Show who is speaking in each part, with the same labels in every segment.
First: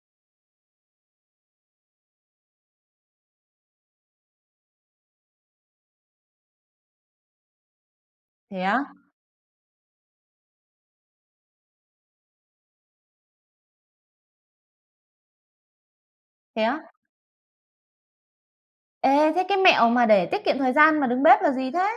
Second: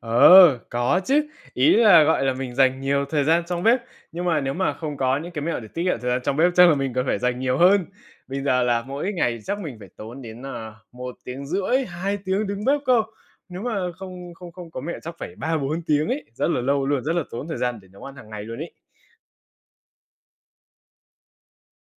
Speaker 1: Ờ, có chứ. Ý là, gọi là, mình dành nhiều thời gian trong bếp, nhưng mà nếu mà không có những cái mẹo để tiết kiệm thời gian trong bếp chắc là mình cần phải dành nhiều hơn. Bây
Speaker 2: Thế
Speaker 1: giờ
Speaker 2: á?
Speaker 1: là mỗi ngày chắc mình phải tốn đến, à, 1,5 tiếng, 2 tiếng đứng bếp cơ. Nếu mà không không không có mẹo chắc phải 3-4 tiếng ấy, rất là
Speaker 2: Thế
Speaker 1: lâu
Speaker 2: á?
Speaker 1: luôn, rất là tốn thời gian để nấu ăn hàng ngày luôn ấy.
Speaker 2: Ê, thế cái mẹo mà để tiết kiệm thời gian mà đứng bếp là gì thế?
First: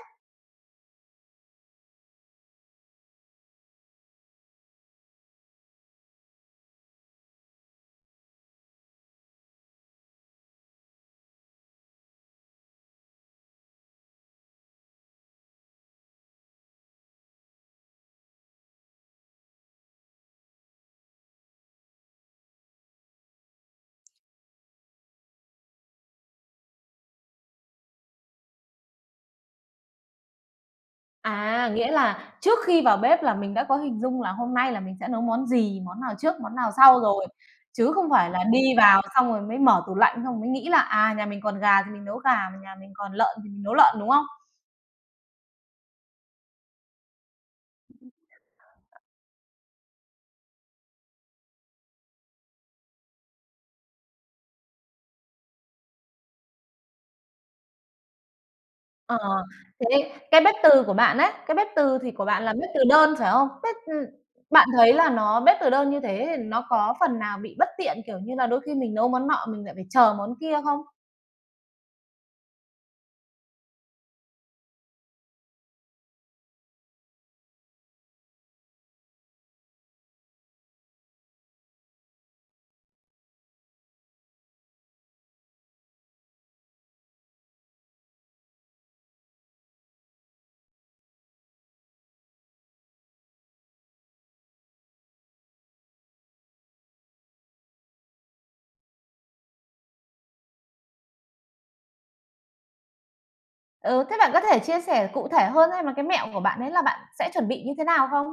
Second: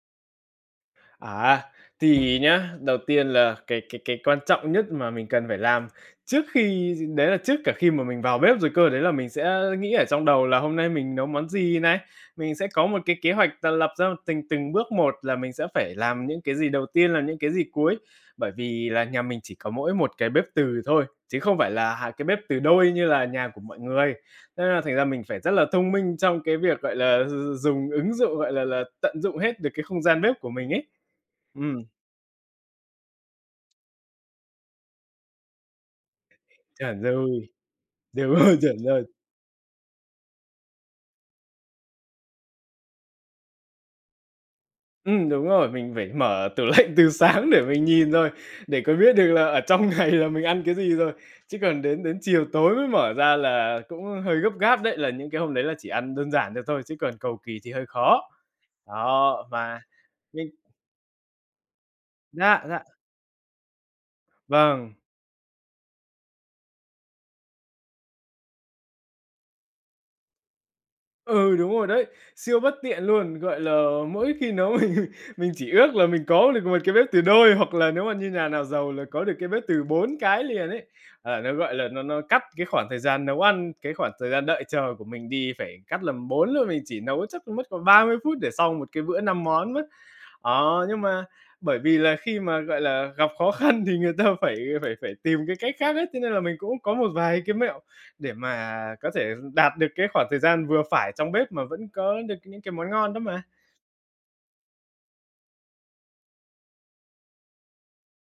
Speaker 1: À, thì nhá, đầu tiên là cái cái cái quan trọng nhất mà mình cần phải làm trước khi d đấy là trước cả khi mà mình vào bếp rồi cơ, đấy là mình sẽ nghĩ ở trong đầu là hôm nay mình nấu món gì này. Mình sẽ có một cái kế hoạch là lập ra tình từng bước một là mình sẽ phải làm những cái gì đầu tiên, làm những cái gì cuối. Bởi vì là nhà mình chỉ có mỗi một cái bếp từ thôi, chứ không phải là 2 cái bếp từ đôi như là nhà của mọi người, thế là thành ra mình phải rất là thông minh trong cái việc gọi là d d dùng ứng dụng, gọi là là, tận dụng hết được cái không gian bếp của mình ấy.
Speaker 2: À,
Speaker 1: Ừm.
Speaker 2: nghĩa là trước khi vào bếp là mình đã có hình dung là hôm nay là mình sẽ nấu món gì, món nào trước, món nào sau
Speaker 1: Chuẩn
Speaker 2: rồi.
Speaker 1: rồi.
Speaker 2: Chứ không phải
Speaker 1: Đúng
Speaker 2: là
Speaker 1: rồi,
Speaker 2: đi
Speaker 1: chuẩn
Speaker 2: vào
Speaker 1: rồi.
Speaker 2: xong rồi mới mở tủ lạnh, xong rồi mới nghĩ là, à, nhà mình còn gà thì mình nấu gà, mà nhà mình còn lợn thì mình nấu lợn, đúng không?
Speaker 1: Ừm, đúng rồi, mình phải mở tủ lạnh từ sáng để mình nhìn rồi, để còn biết được là ở trong ngày là mình ăn cái gì rồi, chứ còn đến đến chiều tối mới mở ra là cũng hơi gấp gáp đấy, là những cái hôm đấy là chỉ ăn đơn giản được thôi, chứ còn cầu kì thì hơi khó.
Speaker 2: Ờ,
Speaker 1: Đó, và
Speaker 2: thế cái
Speaker 1: mình
Speaker 2: bếp từ của bạn ấy, cái bếp từ thì của bạn là
Speaker 1: Dạ,
Speaker 2: bếp
Speaker 1: dạ.
Speaker 2: từ đơn, phải không? Bếp, ừm, bạn thấy
Speaker 1: Vâng.
Speaker 2: là nó bếp từ đơn như thế thì nó có phần nào bị bất tiện, kiểu như là, đôi khi mình nấu món nọ mình lại phải chờ món kia không?
Speaker 1: Ừ, đúng rồi đấy, siêu bất tiện luôn! Gọi là, mỗi khi nấu mình mình chỉ ước là mình có được một cái bếp từ đôi, hoặc là nếu mà như nhà nào giàu là có được cái bếp từ 4 cái liền ấy. Ờ, nó, gọi là, nó nó cắt cái khoảng thời gian nấu ăn, cái khoảng thời gian đợi chờ của mình đi, phải cắt làm 4 luôn, mình chỉ nấu chắc còn mất còn 30 phút để xong 1 cái bữa 5 món á. Ờ, nhưng mà bởi vì là khi mà, gọi là, gặp khó khăn thì người ta phải phải phải tìm cái cách khác ấy, thế nên là mình cũng có một vài cái mẹo để mà có thể r đạt được cái khoảng thời gian vừa phải trong bếp, mà vẫn có được những cái món ngon đó mà.
Speaker 2: Ừ, thế bạn có thể chia sẻ cụ thể hơn ấy, mà cái mẹo của bạn ấy là bạn sẽ chuẩn bị như thế nào không?